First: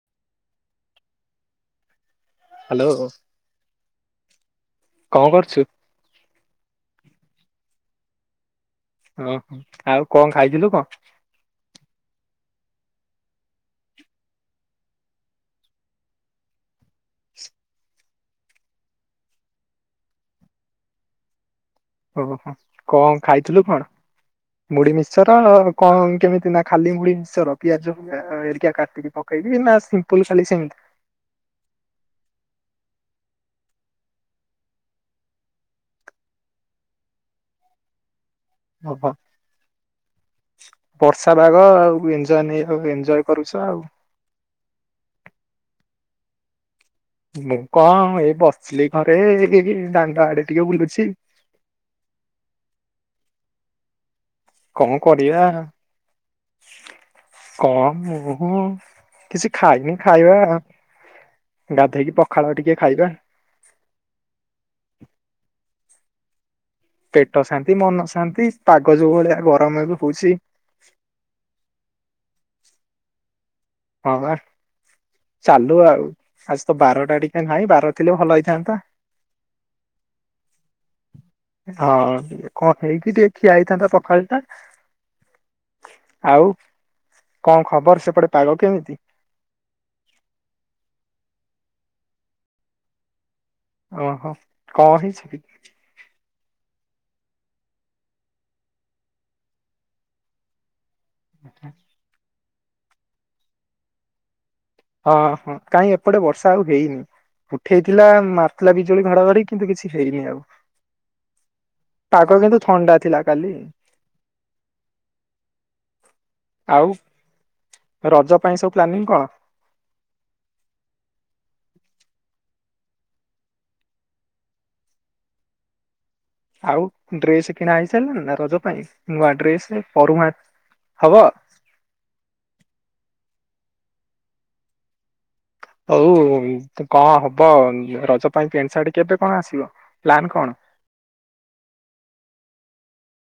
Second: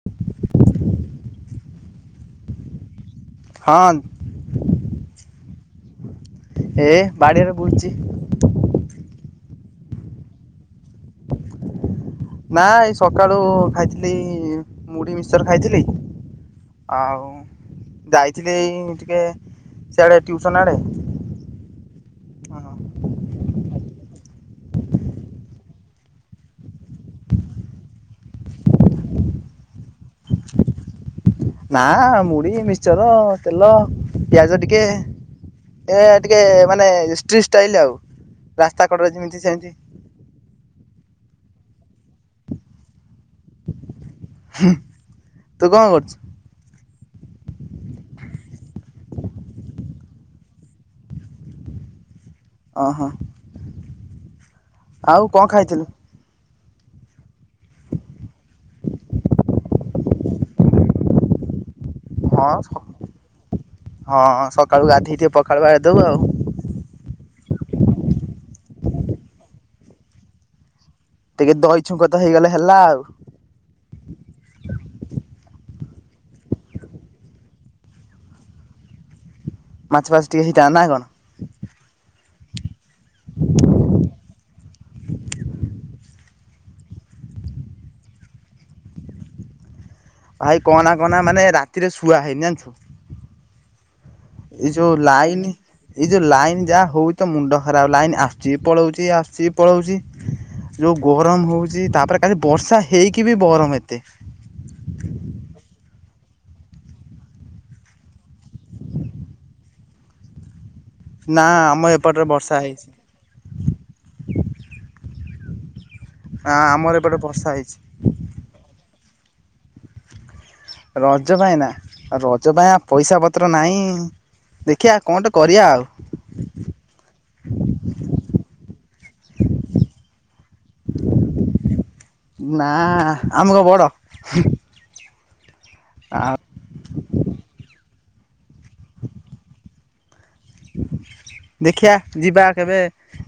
[inaudible] Hello ହଁ କଣ କରୁଛୁ ଏ ବାଡିଆରେ ବୁଲଛି ଓହୋ ଆଉ କଣ ଖାଇଥିଲୁ କଣ ନା ଏଇ ସକାଳୁ ଖାଇଥିଲି ମୁଢି ମିଶରେ ଖାଇଥିଲି ଆଉ ଯାଇଥିଲି ଟିକେ ସିଆଡେ ଟ୍ୟୁସନ ଆଡେ ଓହୋ କଣ ଖାଇଥିଲୁ କଣ ମୁଢି ମିଶ୍ଚର କଣ କେମିତି ନା ଖାଲି ମୁଢି ମିଶର ପିଆଜରିକ କାଟିକି କହକି ନା ସିମ୍ପଲ ଖାଲି ସେମିତି ନା ମୁଢି ମିିକସର ତେଲ ପିଆଜ ଟିକେ ଏ ଟିକେ ମାନେଷ୍ଟି ଷ୍ଟାଇଲ ଆଉ ରାସ୍ତା ଓହୋ କଡରେ ଯେମିତି ସେମିତି ବର୍ଷା ବାାଗ ଆଉ ଏଞଜୟ ନେଇ ଆ ଏଞଜୟ କରୁଛ ଆଉ ତୁ କଣ କରୁଛୁ ମୁଁ କଣ ଏ ବସିଲି ଘରେ ଦାଣ୍ଡ ଆଡେ ଟିକେ ବୁଲୁଛି ଓହୋ କଣ ଆଉ କରିବା ଖାଇଥିଲୁ କଣ ମୁ କିଛି ଖାଇନି ଖାଇବା ଗାଧେଇକି ହଁ ପଖାଳ ଟିକେ ଖାଇବା ହଁ ସକାଳୁ ଗାଧେଇଥିବେ ପଖାଳ ବା ଦବୁ ଆଉ ପେଟ ଶାନ୍ତି ମନ ଶାନ୍ତି ପାଗଜ ଭଳିଆ ଗରମ ଏ ବି ହଉଛି ଟିକେ ଦହି ଛୁଙ୍କ ତ ହେଇଗଲେ ହେଲା ଆଉ ହଁ ଚାଲୁ ଆଉ ଆଜି ତ ବାରଟା ଟିକେ ନାହିଁ ବାର ଥିଲେ ଭଲ ହେଇଥାନ୍ତା ମାଛ ଫାସ ଟିକେ ହେଇଥାନ୍ତା ନା କଣ ହଁ ଟିକେ କଣ ହେଇକି ଟିକେ ଖିଆ ହେଇଥାନ୍ତା ପଖାଳ ଟା ଆଉ କଣ ଖବର ସେପଟେ ପାଗ କେମିତି ଭାଇ କନା କନା ମାନେ ରାତିରେ ସୁୁଆ ହେଇନି ଜାଣିଛୁ ଓହୋ ଏଇ ଯୋଉ କଣ ହେଇଛି କି ଲାଇନି ଏଇ ଯୋଉ ଲାଇନ ଯାହା ହଉ ତ ମୁଣ୍ଡ ଖରାପ ଲାଇନ ଆସୁଛି ପଳଉଛି ଆସଛି ପଳଉଛି ଯୋଉ ଗରମ ହଉଛି ତାପରେ କାଲି ବର୍ଷା ହେଇକି ବି ଗରମ ଏତେ ହଁ ହଁ କାଇ ଏପଟେ ବର୍ଷା ଆଉ ହେଇନି ଉଠେଇଥିଲା ମାରିଥିଲା ବିଜୁଳି ଘଡଘଡି କିନ୍ତୁ କିଛି ହେରିନି ଆଉ ନା ଆମ ଏପଟରେ ପାଗ ବର୍ଷା କିନ୍ତୁ ହେଇଛି ଥଣ୍ଡା ଥିଲା କାଲି ନା ଆଉ ଆମର ଏବେଟେ ବର୍ଷା ହେଇଛି ରଜ ପାଇଁ ସବୁ ପ୍ଲାନିଂ କଣ ରଜ ପାଇଁ ନା ରଜ ପାଇଁ ଆ ପଇସା ପତ୍ର ନାହିଁ ଦେଖିବା କଣଟେ କରିବା ଆଉ ଆଉ ଡ୍ରେସ କିଣା ହେଇସାରିଲଣି ନା ରଜ ପାଇଁ ନୂଆ ଡ୍ରେସ ହବ ନା ଆମେକ ବଡ ହଉ ଆଉ କଣ ହବ ରଜ ପାଇଁ ପ୍ୟାଣ୍ଟ ସାର୍ଟ କେବେ କଣ ଆସିବ ପ୍ଲନ୍ କଣ ଦେଖିବା ଯିବା କେବେ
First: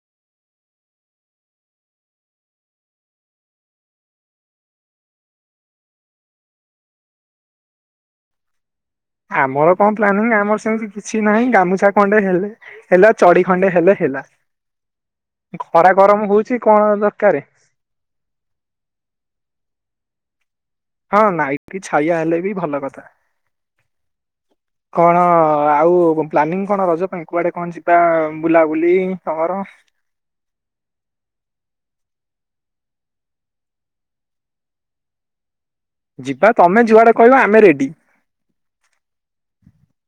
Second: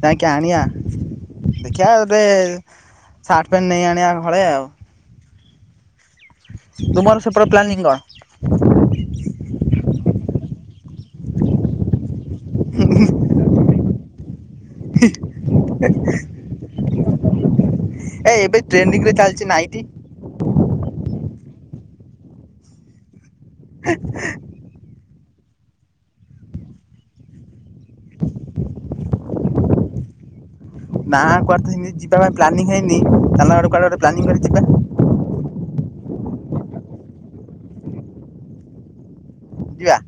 ଯାଇକି ଆଣିବା ଦେଖିବା ଗୋଟେ ସାର୍ଟ ପେଣ୍ଟ ନେଇ ଆଣିବା ହଳେ ଆଉ ତୁମର ସପ୍ରର ପ୍ଲାନିଙ୍ଗ କଣ? ଆମର କଣ ପ୍ଲାନିଂ ଆମର ସେମିତି କିଛି ନାହିଁ ଗାମୁଛା ଖଣ୍ଡେ ହେଲେ ହେଲା ଚଢ ଖଣ୍ଡେ ହେଲେ ହେଲା ଖରା ଗରମ ହଉଛି କଣ ଦରକାର ଏ ଏବେ ଟ୍ରେନିଂ ରେ ଚାଲିଛି ନାଇଟ। ହଁ, ନାଇଟ ଛାଇଆ ହେଲେ ବି ଭଲ କଥା। [unintelligible] କଣ ଆଉ ପ୍ଲାନିଂ କଣ ରଜ ପାଇଁ କୁଆଡେ କଣ ଯିବା ବୁଲାବୁଲି ତମର? [unintelligible] ନା କୁଆ ହେଇି ଯିବା ପାଇଁ ପ୍ଲାନିଂ ହେଇନି, ଚାଲନା କୁଆଡେେ ପ୍ଲାନିଂ କରି ଯିବା। ଯିବା ତମେ ଯୁଆଡେ କହିବା ଆମେ ରେଡି? ଯିବା।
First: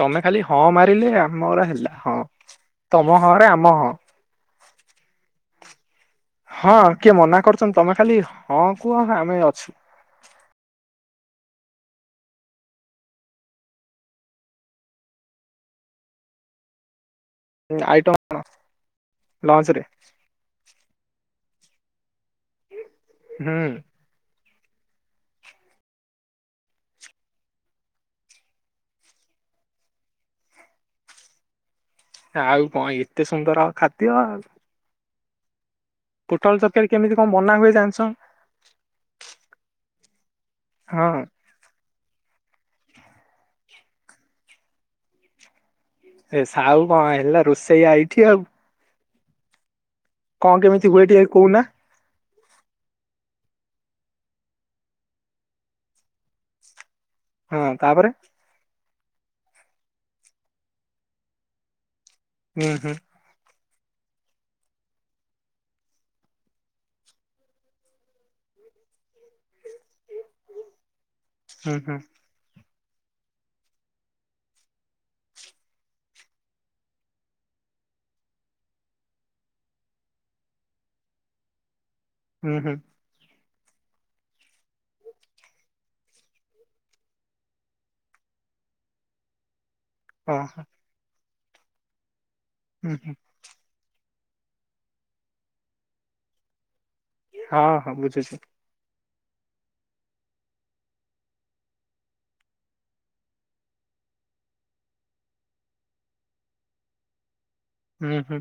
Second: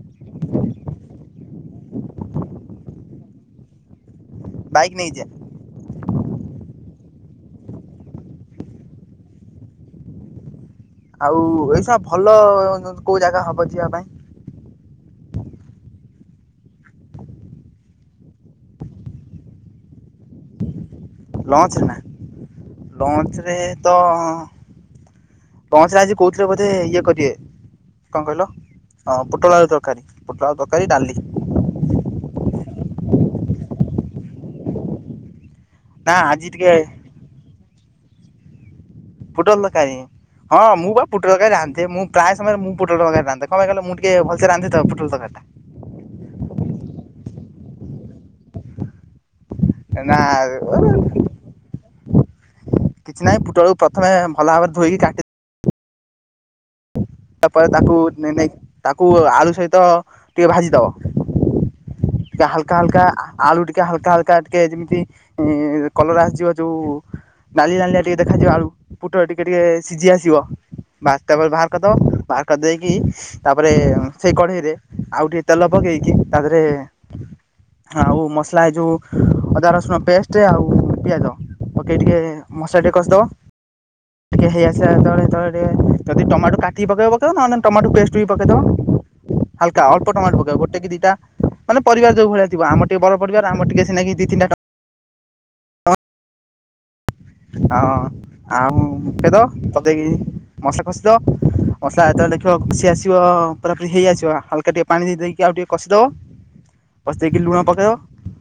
ତମେ ଖାଲି ହଁ ମାରିଲେ, ଆମର ହେଲା ହଁ ତମ ହଁରେ ଆମ ହଁ। ବାଇକ୍ ନେଇ ଯିବା। ହଁ, କିଏ ମନା କରୁଛନ୍ତି? ତମେ ଖାଲି ହଁ କୁହ ଆମେ ଅଛୁ। ଆଉ ଏଇସବ ଭଲ କୋଉ ଜାଗା ହବ ଯିବା ପାଇଁ? ଆଇଟମ୍ କଣ ଲଞ୍ଚରେ? ଲଞ୍ଚ ନା ଲଞ୍ଚରେ ହୁଁ ତ। ପହଞ୍ଚିଲା ଆଜି କହୁଥିଲେ ବୋଧେ ଇଏ କରିବେ। କଣ କହିଲ? ହଁ ପୋଟଳ ଆଳୁ ତରକାରୀ ପୋଟଳ ତରକାରୀ ଡାଲି। ଆଉ କଣ ଏତେ ସୁନ୍ଦର ଖାଦ୍ୟ ଆଉ,? ନା ଆଜି ପୋଟଳ ଟିକେ ତରକାରୀ କେମିତି କଣ ବନା ହୁଏ ଜାଣିଛନ୍? ପୋଟଳ ତରକାରୀ ହଁ ମୁଁ ବା ପୋଟଳ ତରକାରୀ ରାନ୍ଧେ ମୁଁ ପ୍ରାୟ ସମୟରେ ମୁଁ ପୋଟଲ ତରକାରୀ ରାନ୍ଧେ କଣ ପାଇଁ କହିଲ ମୁଁ ଟିକେ ଭଲସେ ରାନ୍ଧେ ତ ପୋଟଲ ତରକାରୀ ଟା। ଏ ସାହୁ କଣ ହେଲା ରୋଷେଇଆ ଏଇଠି ଆଉ। ନା ନା। କଣ କେମିତି ହୁଏ ଟିକେ କହୁନା? କିଛି ନାହିଁ ପୋଟଳୁକୁ ପ୍ରଥମେ ଭଲ ଭାବରେ ଧୋଇକି କାଟି ହଁ ପରେ ତାକୁ ତାପରେ ନେଇ ତାକୁ ଆଳୁ ସହିତ ଟିକେ ଭାଜିଦବ ହୁଁ ହାଲକା ହୁଁ ହାଲକା ଆଳୁ ଟିକେ ହାଲକା ହାଲକା ଟିକେ ଯେମିତି କଲର ଆସିଯିବ ଯୋଉ ନାଲି ନାଲିଆ ଟିକେ ଦେଖାଯିବା ଆଳୁ, ପୋଟଳ ଟିକେ ଟିକେ ସିଝି ଆସିବ, ବା ତାପରେ ବାହାର ହୁଁ କରିଦବ ହୁଁ ବାହାର କରିଦେଇକି ତାପରେ ସେଇ କଢେଇରେ ଆଉ ଟିକେ ତେଲ ପକେଇକି ତା ଦେହରେ ଆଉ ମସଲା ଏ ଯେଉଁ ଅଦା ରସୁଣ ପେଷ୍ଟ, ଆଉ ପିଆଜ ପକେଇ ଟିକିଏ ହୁଁ ହୁଁ ମସଲା ଟିକେ କଷିଦେବ। ଟିକେ ହେଇଆସ ଯେତେବେଳେ ଟ ଯଦି ଟମାଟୋ କାଟିକି ପକେଇବା ପକେଇବ ନହେଲେ ଟମାଟୋ ପେଷ୍ଟ ବି ପକେଇଦବ ହାଲକା ଅଳ୍ପ ଟମାଟ ହଁ ପକବା ଗୋଟେ କି ଦିଟା। ମାନେ ପରିବାର ଯୋଉ ଭଳିଆ ଥିବ। ଆମ ହୁଁ ହୁଁ ବଡ ପରିବାର ଆମ ଟିକେ ଦି ତିନି ଟା ହଁ ଆଉ କେ [unintelligible] ମସଲା ଏତେବେଳେ ଲେଖିବ ଖସି ଆସିବ ପୁରା ପୁରୀ ହେଇ ଆସିବ ହାଲକା ଟିକେ ପାଣି ଦେଇକି ଆଉ ଟିକେ କଷିଦବ। ବସେଇକି ଲୁଣ ପ ହୁଁ ହୁଁ।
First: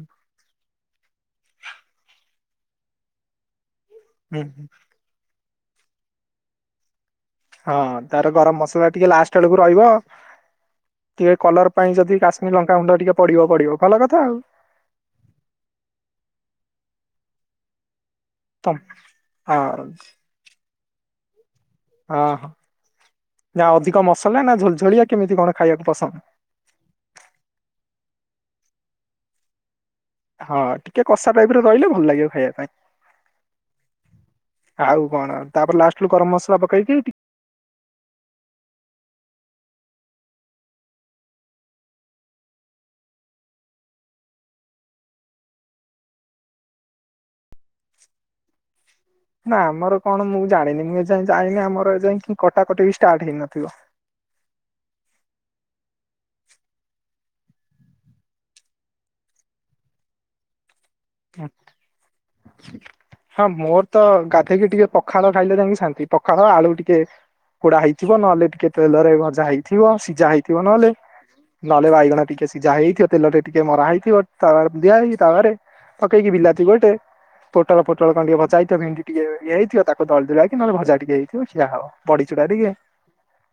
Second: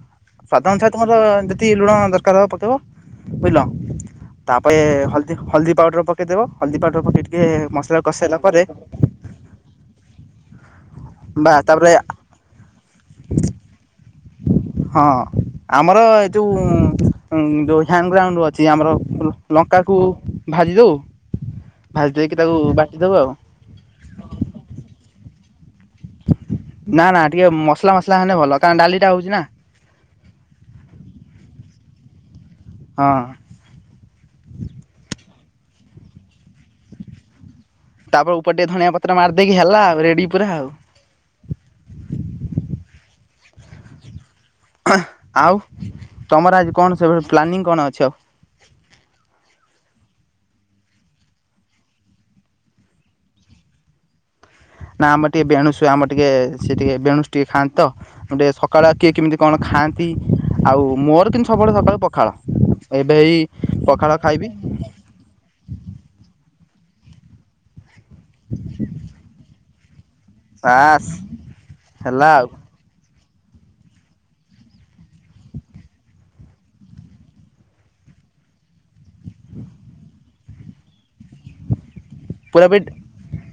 ସ୍ଵାଦ ଅନୁସାରେ ତମର ଯେତିକି ଲୁଣ ଦରକାର ହବ ପକେଇବ ବୁଝିଲ? ହୁଁ ହୁଁ ତାପରେ ହଳଦୀ ହଳଦୀ ପାଉଡର ପକେଇଦବ ହଳଦୀ ପାଉଡର ପକେଇ ଟିକେ ହଁ, ମସଲା କଷି ତାର ସାରିଲା ଗରମ ପରେ ମସଲା ଟିକେ ଲାଷ୍ଟ ବେଳକୁ ରହିବ ଟିକେ ବା କଲର ତାପରେ ପାଇଁ ଯଦି କାଶ୍ମୀର ଲଙ୍କା ଖୁଣ୍ଡ ଟିକେ ପଡିବ ପଡିବ ଭଲ କଥା ଆଉ। ହଁ, ଆମର ଏ ଯୋଉ ଯୋଉ ହାଗ୍ରାଉଣ୍ଡ ଅଛି ସିଏ ତମ ଆମର ହଁ ଲଙ୍କାକୁ ଭାଜି ଦେଉ, ଭାଜି ହଁ ଦେଇକି ହଁ ତାକୁ ବାଟି ଦେଉ ଆଉ। ନା ଅଧିକ ମସଲା ନା ଝଲଝଳିଆ କେମିତି କଣ ଖାଇବାକୁ ପସନ୍ଦ? ନା ନା, ଟିକେ ମସଲା ମସଲା ହେଲେ ଭଲ କାରଣ ଡାଲି ଟା ହଉଛି ନା। ହଁ, ଟିକେ କଷା ଟାଇପ ରହିଲେ ଭଲ ଲାଗିବ ଖାଇବା ପାଇଁ। ହଁ। ଆଉ କଣ? ତାପରେ ଲାଷ୍ଟରୁୁ ଗରମ ମସଲା ପକେଇକି ତାପରେ ଉପର ଟିକେ ଧଣିଆ ପତ୍ର ମାରିଦେଇକି ହେଲା ଆଉ ରେଡି ପୁରା ଆଉ। ଆଉ ତମର ଆଜି କଣ ସେ ପ୍ଲାନିଂ କଣ ଅଛି ଆଉ? ନା ଆମର କଣ ମୁଁ ଜାଣିନି ମୁଁ ଏଯା ଜାଣିନି ଆମର ଏ ଯା କଟାକଟି ବି ଷ୍ଟାର୍ଟ ହେଇନଥିବ। ନା ଆମେ ଟିକେ ବେଣୁସୁ ଆମର ଟିକେ ସେ ଟିକେ ବେଣୁସ ଟିକେ ଖାଆନ୍ତି ତ। ଗୋଟେ ସକାଳ କିଏ କିମିତି କଣ ଖାଆନ୍ତି ଆଉ ମୋ ଲେକିନ ସବୁବେଳେ ସକାଳୁ ପଖାଳ ଏବେଇ ହଁ ମୋର ତ ପଖାଳ ଖାଇବି ଗାଧେଇକି ଟିକେ ପଖାଳ ଖାଇଲେ ଯାଇକି ଶାନ୍ତି ପଖାଳ ଆଳୁ ଟିକେ ପୋଡା ହେଇଥିବ ନହେଲେ ଟିକେ ତେଲରେ ଭଜା ହେଇଥିବ। ଥିବ ସିଝା ହେଇଥିବ ନହଲେ ବାସ୍ ନହେଲେ ବାଇଗଣ ହେଲା ଟିକେ ଆଉ ସିଝା ହେଇଥିବ ତେଲ ଟ ଟିକେ ମରା ହେଇଥିବ ତାୱା ଦିଆହେଇଛି ତାୱାରେ ପକେଇକି ବିଲାତିି ଗୋଟେ ପୋଟଳ ପୋଟଳ କନ୍ ଟିକେ ଭଜା ହେଇଥିଅ ଭେଣ୍ଡି ଟିକିଏ ଇଏ ହେଇଥିବ ତାକୁ ଦଳି ଦୁଳା କି ନହଲେ ଭଜା ଟିକେ ହେଇ ଉଛି ଆହାର ବଡ଼ି ଚୁରା ପୁରା ଟିକେ ବି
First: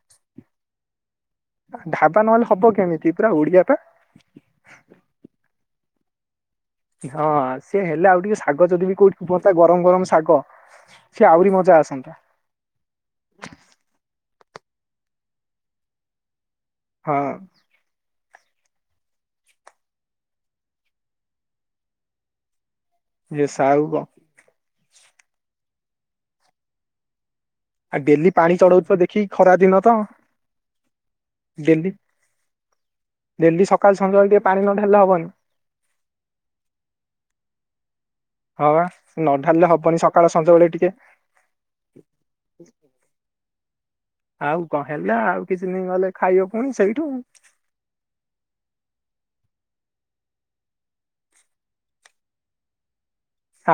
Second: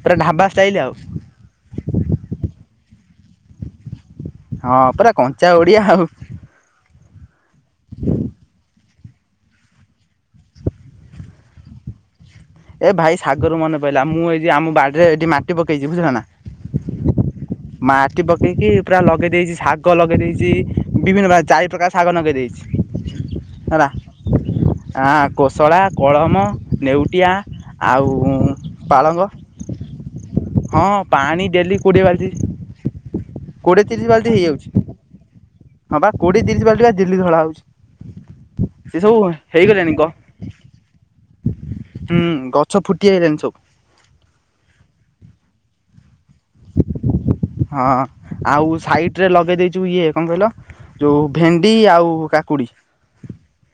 ପୁରା ଢାବା ଷ୍ଟାଇଲ ଆଉ ଢାବା ନହେଲେ ହବ କେମିତି ପୁରା ଓଡିଆ ଟା ହଁ ପୁରା କଞ୍ଚା ଓଡିଆ ଆଉ ହଁ ସେ ହେଲା ଆଉ ଟିକେ ଶାଗ ଯଦି ବି କୋଉଠି ଯୋ ତ ଗରମ ଗରମ ଶାଗ ସିଏ ଆହୁରି ମଜା ଆସନ୍ତା। ଏ ଭାଇ ଶାଗରୁ ମନେ ପଡ଼ିଲା ମୁଁ ଏଇ ଆମ ବାଡିରେ ଏଠି ମାଟି ପକେଇଛି ବୁଝିଲ ନା? ହଁ। ମାଟି ପକେଇକି ପୁରା ଲଗେଇ ଦେଇଛି ଶାଗ ଲଗେଇ ଦେଇଛି ବିଭିନ୍ନ ପ୍ରକାର ଚାରି ପ୍ରକାର ଶାଗ ନଗେଇ ଦେଇଛି। ଯେ ହେଲା ସାଉ କ ଆଁ କୋଶଳା କଳମ ନେଉଟିଆ ଆ ଆଉ ଡେଲି ପାଣି ଚଢଉଥିବ ପାଳଙ୍ଗ ଦେଖିକି ଖରା ଦିନ ତ ହଁ ପାଣି ଡେଲି କୋଡ଼ିଏ ବାଲ୍ଟି ଡେଲି କୋଡ଼ିଏ ସକାଳ ତିରିଶ ବାଲ୍ଟି ସନ୍ଧ୍ୟାଳେ ଟିକେ ପାଣି ହେଇଯାଉଛି ନ ଢାଲେ ହବନି ହଁ ବା କୋଉଠି ତିରିଶ ବାଲ୍ଟି ବା ଦେଲ୍ଲି ଧଳା ହଉଛି ହଁ ବା ସେ ସବୁ ନ ଢାଲେ ହେଇଗଲାଣି ହବନି ଗ ସକାଳ ସଞ୍ଜବେେଳେ ଟିକେ ହୁଁ ଗଛ ଫୁଟି ଆଇଲାଣି ସବୁ ଆଉ କଣ ହେଲା ଆଉ କିଛି ଦିନ ଗଲେ ଖାଇବ ପୁଣି ସେଇଠୁ ହଁ ଆଉ ସାଇଟ ରେ ଲଗେଇ ଦେଇଛୁ ଇଏ କଣ କହିଲ ଯୋଉ ଭେଣ୍ଡି ଆଉ କାକୁଡି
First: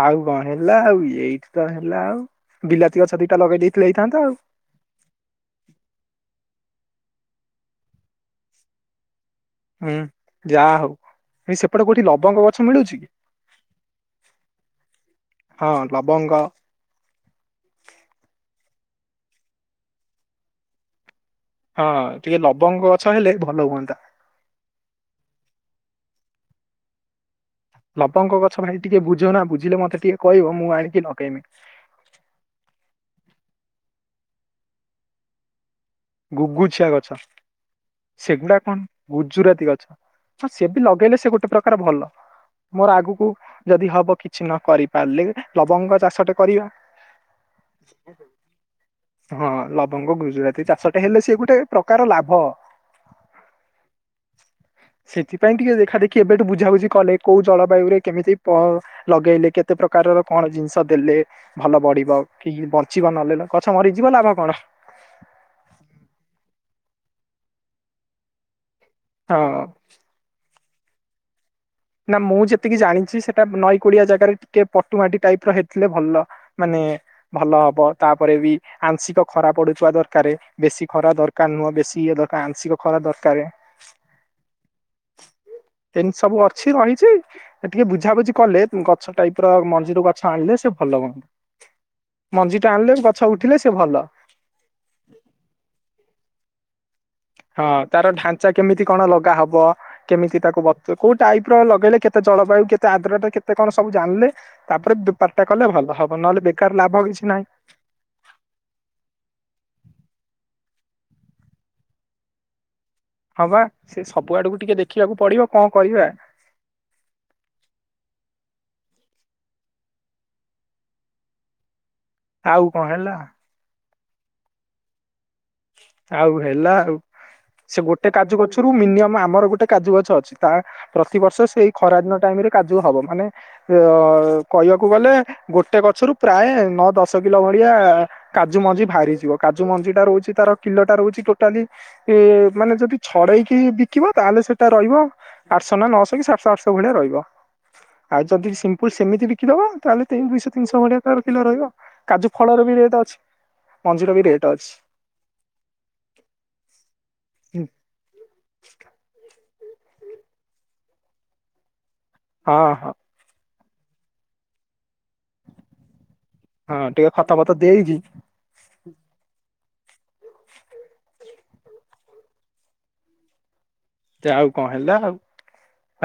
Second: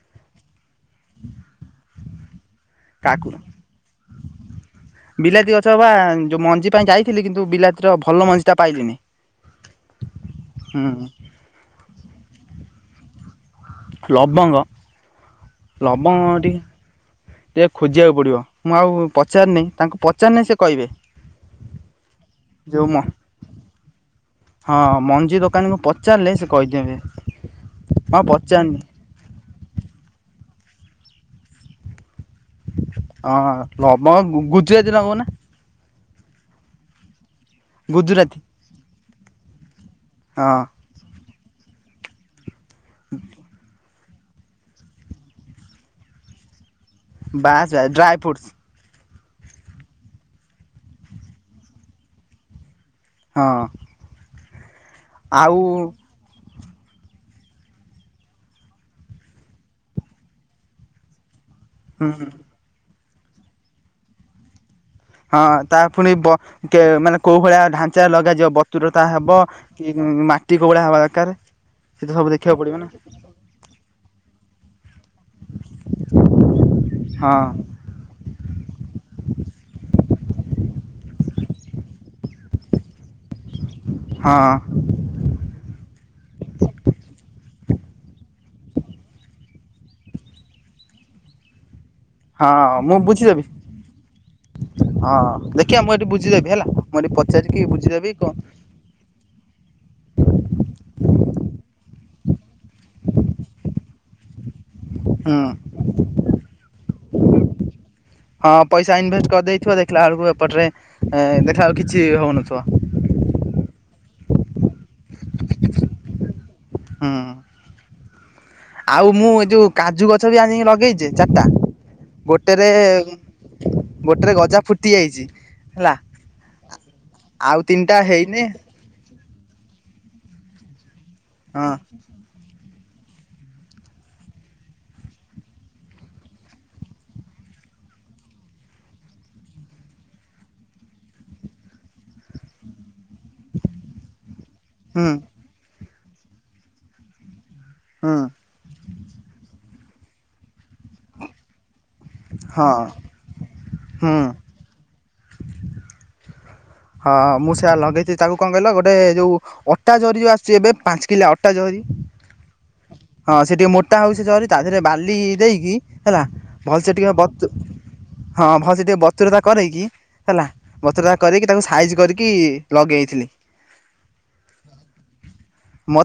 ଆଉ କଣ ହେଲା ଆଉ ଏଇଠି ତ ହେଲା ଆଉ ବିଲାତି ଗଛ କାକୁ ଦିଟା ଲଗେଇ ଦେଇଥିଲେ ହେଇଥାନ୍ତା ଆଉ ବିଲାତି ଗଛ ବା ଯୋଉ ମଞ୍ଜି ପାଇଁ ଯାଇଥିଲି କିନ୍ତୁ ବିଲାତିର ଭଲ ମଞ୍ଜି ଟା ପାଇଲିନି ହୁଁ ଯାହା ହୁଁ ହଉ ଏ ସେପଟେ କୋଉଠି ଲବଙ୍ଗ ଗଛ ମିଳୁଛି ଲବଙ୍ଗ ହଁ ଲବଙ୍ଗ ଲବଙ୍ଗଠୀ ଟିକେ ଖୋଜିବାକୁ ପଡିବ ମୁଁ ଆଉ ପଚାରିନି ତାଙ୍କୁ ପଚାରନି ସେ କହିବେ ହଁ ଟିକେ ଯେଉଁ ଲବଙ୍ଗ ଗଛ ହେଲେ ଭଲ ହୁଅନ୍ତା ହଁ ମଞ୍ଜି ଦୋକାନୀକୁ ପଚାରିଲେ ସେ କହିଦେବେ ମୁଁ ଆଉ ଲବଙ୍କ ଗଛ ପଚାରିନି ଭାଇ ଟିକେ ବୁଝ ନା ବୁଝିଲେ ମତେ ଟିକେ କହିବ ମୁଁ ଆଣିକି ଲଗେଇମି ହଁ ଲବଙ୍ଗ ଗୁଜୁରାତି ଲଗଉନା ଗୁଗୁଛିଆ ଗଛ ଗୁଜୁରାତି ସେଗୁଡା କଣ ଗୁଜୁରାତି ଗଛ ହ ହଁ ସେ ଲଗେଇଲେ ସେ ଗୋଟେ ପ୍ରକାର ଭଲ ମୋର ଆଗକୁ ଯଦି ହବ କି କିଛି ନ କରିପାରିଲେ ଲବଙ୍ଗ ଚାଷଟେ କରିବା ବାସ ବାସ ଡ୍ରାଇ ଫ୍ରୁଟ୍ସ ହଁ ଲବଙ୍ଗ ଗୁଜୁରାତି ଚାଷ ଟେ ହେଲେ ସିଏ ଗୋଟେ ପ୍ରକାର ଲାଭ ହଁ ସେଥିପାଇଁ ଆଉ କିିକେ ଦେଖା ଦେଖି ଏବେଠୁ ବୁଝାବୁଝି କଲେ କୋଉ ଜଳବାୟୁ ରେ କେମିତି ପ ଲଗେଇଲେ କେତେ ପ୍ରକାରର କଣ ଜିନିଷ ଦେଲେ ଭଲ ହୁଁ ବଢିବ କି ବଞ୍ଚିବ ନଲେ ଗଛ ମରିଯିବ ଲାଭ କଣ ହଁ ତା ପୁଣି ବ କେ ମାନେ କୋଉ ଭଳିଆ ଢାଞ୍ଚା ଲଗାଯିବ ବତୁରତା ହବ ହଁ କି ମାଟି କୋଉ ଭଳିଆ ହେବା ଦରକାର ସେ ତ ନା ସବୁ ମୁଁ ଦେଖିବାକୁ ପଡ଼ିବ ଯେତିକି ନା ଜାଣିଛି ସେଟା ନଈ କୋଡିଆ ଜାଗାରେ ଟିକେ ପଟୁମାଟି ଟାଇପ ର ହେଇଥିଲେ ଭଲ ମାନେ ହଁ ଭଲ ହବ ତାପରେ ବି ଆଂଶିକ ଖରା ପଡୁଥିବା ଦରକାରେ ବେଶୀ ଖରା ଦରକାର ନୁହଁ ବେଶୀ ଇଏ ଦରକାର ଆଂଶିକ ଖରା ଦରକାରେ ହଁ ଏମିତି ସବୁ ଅ ଛି ରହିଛି ଟିକେ ବୁଝାବୁଝି କଲେ ଗଛ ଟାଇପ ର ମଞ୍ଜିରୁ ଗଛ ଆଣିଲେ ସେ ଭଲ ହୁଅନ୍ତ [inaudible] ମଞ୍ଜି ଟା ଆଣିଲେ ମୁଁ ଗଛ ବୁଝିଦେବି ଉଠିଲେ ସେ ଭଲ ହଁ ଦେଖିବା ମୁଁ ଏଠି ବୁଝିଦେବି ହେଲା ମୁଁ ଏଠି ପଚାରିକି ହଁ ତାର ବୁଝିଦେବି କଣ ଢାଞ୍ଚା କେମିତି କଣ ଲଗା ହବ କେମିତି ତାକୁ ବ କୋଉ ଟାଇପ ର ଲଗେଇଲେ କେତେ ଜଳବାୟୁ କେତେ ଆଦ୍ରଟ କେତେ କଣ ସବୁ ଜାଣିଲେ ତାପରେ ହୁଁ ଦୁପାରଟା କଲେ ଭଲ ହବ ନହେଲେ ବେକାର ଲାଭ କିଛି ନାହିଁ ହଁ ପଇସା ଇନଭେଷ୍ଟ କରିଦେଇଥିବ ଦେଖିଲା ବେଳକୁ ଏପଟରେ ଦେଖିଲା ଆଉ କିଛି ହଉନଥିବ ହଁବା ସେ ସବୁ ଆଡକୁ ଟିକେ ଦେଖିବାକୁ ପଡିବ କଣ କରିବା ହଁ ଆଉ ମୁଁ ଏ ଯୋଉ କାଜୁ ଗଛ ବି ଆଣିକି ଲଗେଇଛି ଚାରିଟା ଆଉ ଗୋଟେରେ କଣ ହେଲା ଗୋଟେରେ ଗଜା ଫୁଟି ଯାଇଛି ହେଲା ଆଉ ହେଲା ଆଉ ଆଉ ସେ ତିନିଟା ଗୋଟେ କାଜୁ ହେଇନି ଗଛୁରୁ ମିନିମ ଆମର ଗୋଟେ କାଜୁ ଗଛ ଅଛି ତା ପ୍ରତିବର୍ଷ ହଁ ସେଇ ଖରାଦିନ ଟାଇମ ରେ କାଜୁ ହବ ମାନେ ଅ କହିବାକୁ ଗଲେ ଗୋଟେ ଗଛରୁ ପ୍ରାୟ ନଅ ଦଶ କିଲୋ ଭଳିଆ କାଜୁ ମଞ୍ଜି ବାହାରିଯିବ କାଜୁ ମଞ୍ଜି ଟା ରହୁଛି ତାର କିଲୋ ଟା ରହୁଛି ଟୋଟାଲି ଇ-ଇ-ଇ ମାନେ ଯଦି ଛଡେଇକି ବିକିବ ତାହେଲେ ସେଇଟା ରହିବ ହୁଁ ଆଠଶହ ନା ନଅଶହ କି ସାତଶହ ଆଠଶହ ଭଳିଆ ରହିବ। ହୁଁ ଆଉ ଯଦି ସିମ୍ପୁଲ ସେମିତି ବିକିଦବ ତାହେଲେ ତିନ୍ ଦୁଇଶହ ତିନିଶହ ଭଳିଆ ତାର କିଲୋ ରହିବ। କାଜୁ ଫଳର ହଁ ବି ରେଟ୍ ଅଛି, ମଞ୍ଜିର ହୁଁ ବି ରେଟ୍ ଅଛି। ହଁ ମୁଁ ହୁଁ। ସେଆ ଲଗେଇଛି ତାକୁ କଣ କହିଲ ଗୋଟେ ଯୋଉ ଉ ଅଟା ଜରି ଯୋଉ ଆସୁଛି ଏବେ ପାଞ୍ଚ କିଲା ଅଟା ଜରି। ହଁ ହଁ। ହଁ ସେ ଟିକେ ମୋଟା ହଉଛି ସେ ଜରି ତା ଦେହରେ ବାଲି-ଇ-ଇ ଦେଇକି ହେଲା। ଭଲ ହଁ ଟିକେ ସେଟିିକ ଖତ ବତ୍ ଫତ ଦେଇକି ହଁ ଭଲ ସେ ଟିକେ ବତ୍ରୁତା କରେଇକି ହେଲା ବତ୍ରୁତା କରେଇକି ତାକୁ ସାଇଜ୍ କରିକି ଲଗେଇଥିଲେ। ଯାଉ କଣ ହେଲା ଆଉ।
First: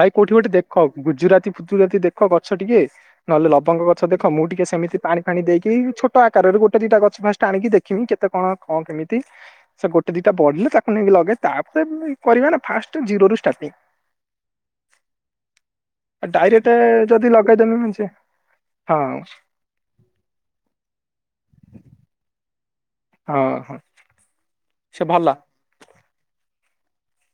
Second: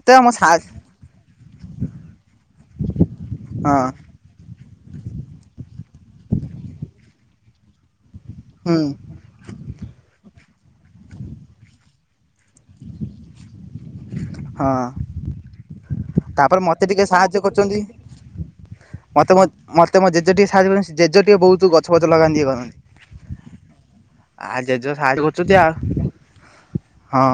ଭାଇ ଆମ କୋଉଠି ସା ଗୋଟେ ଦେଖ ଗୁଜୁରାତି ଫୁଜୁରାତି ଦେଖ ଗଛ ଟିକେ ନହେଲେ ହଁ ଲବଙ୍ଗ ଗଛ ଦେଖ୍ ଅ ମୁଁ ଟିକେ ସେମିତି ପାଣି ଫାଣି ଦେଇକି ଛୋଟ ଆକାରରେ ଗୋଟେ ଦିଟା ଗଛ ଫାଷ୍ଟ ଆଣିକି ଦେଖିବି କେତେ କଣ ହୁଁ କଣ କେମିତି ତି ସେ ଗୋଟେ ଦିଟା ବଢିଲେ ତାକୁ ନେଇକି ଲଗେ ତାପରେ ଏ କରିବା ନା ଫାଷ୍ଟ୍ ଜିରୋ ରୁ ଷ୍ଟାର୍ଟିଂ। ହଁ। ତାପରେ ଡାଇରେକ୍ଟ ମତେ ଟିକେ ଯଦି ସାହାଯ୍ୟ ଲଗେଇଦେମି କରୁଛନ୍ତି। ମେଞ୍ଚେ ହଁ ମତେ ମ ମତେ ମୋ ଜେଜେ ଟିକେ ସାହାଯ୍ୟ କରନ୍ତି ଜେଜେ ଟିକେ ବହୁତ ଗଛ ଫଛ ଲଗାନ୍ତି ଇଏ କରନ୍ତି। ହଁ ହଁ। ଆ ଜେଜ ସେ ସାହାର୍ଯ୍ୟ ଭଲ। କରଛନ୍ତି ଆ ହଁ।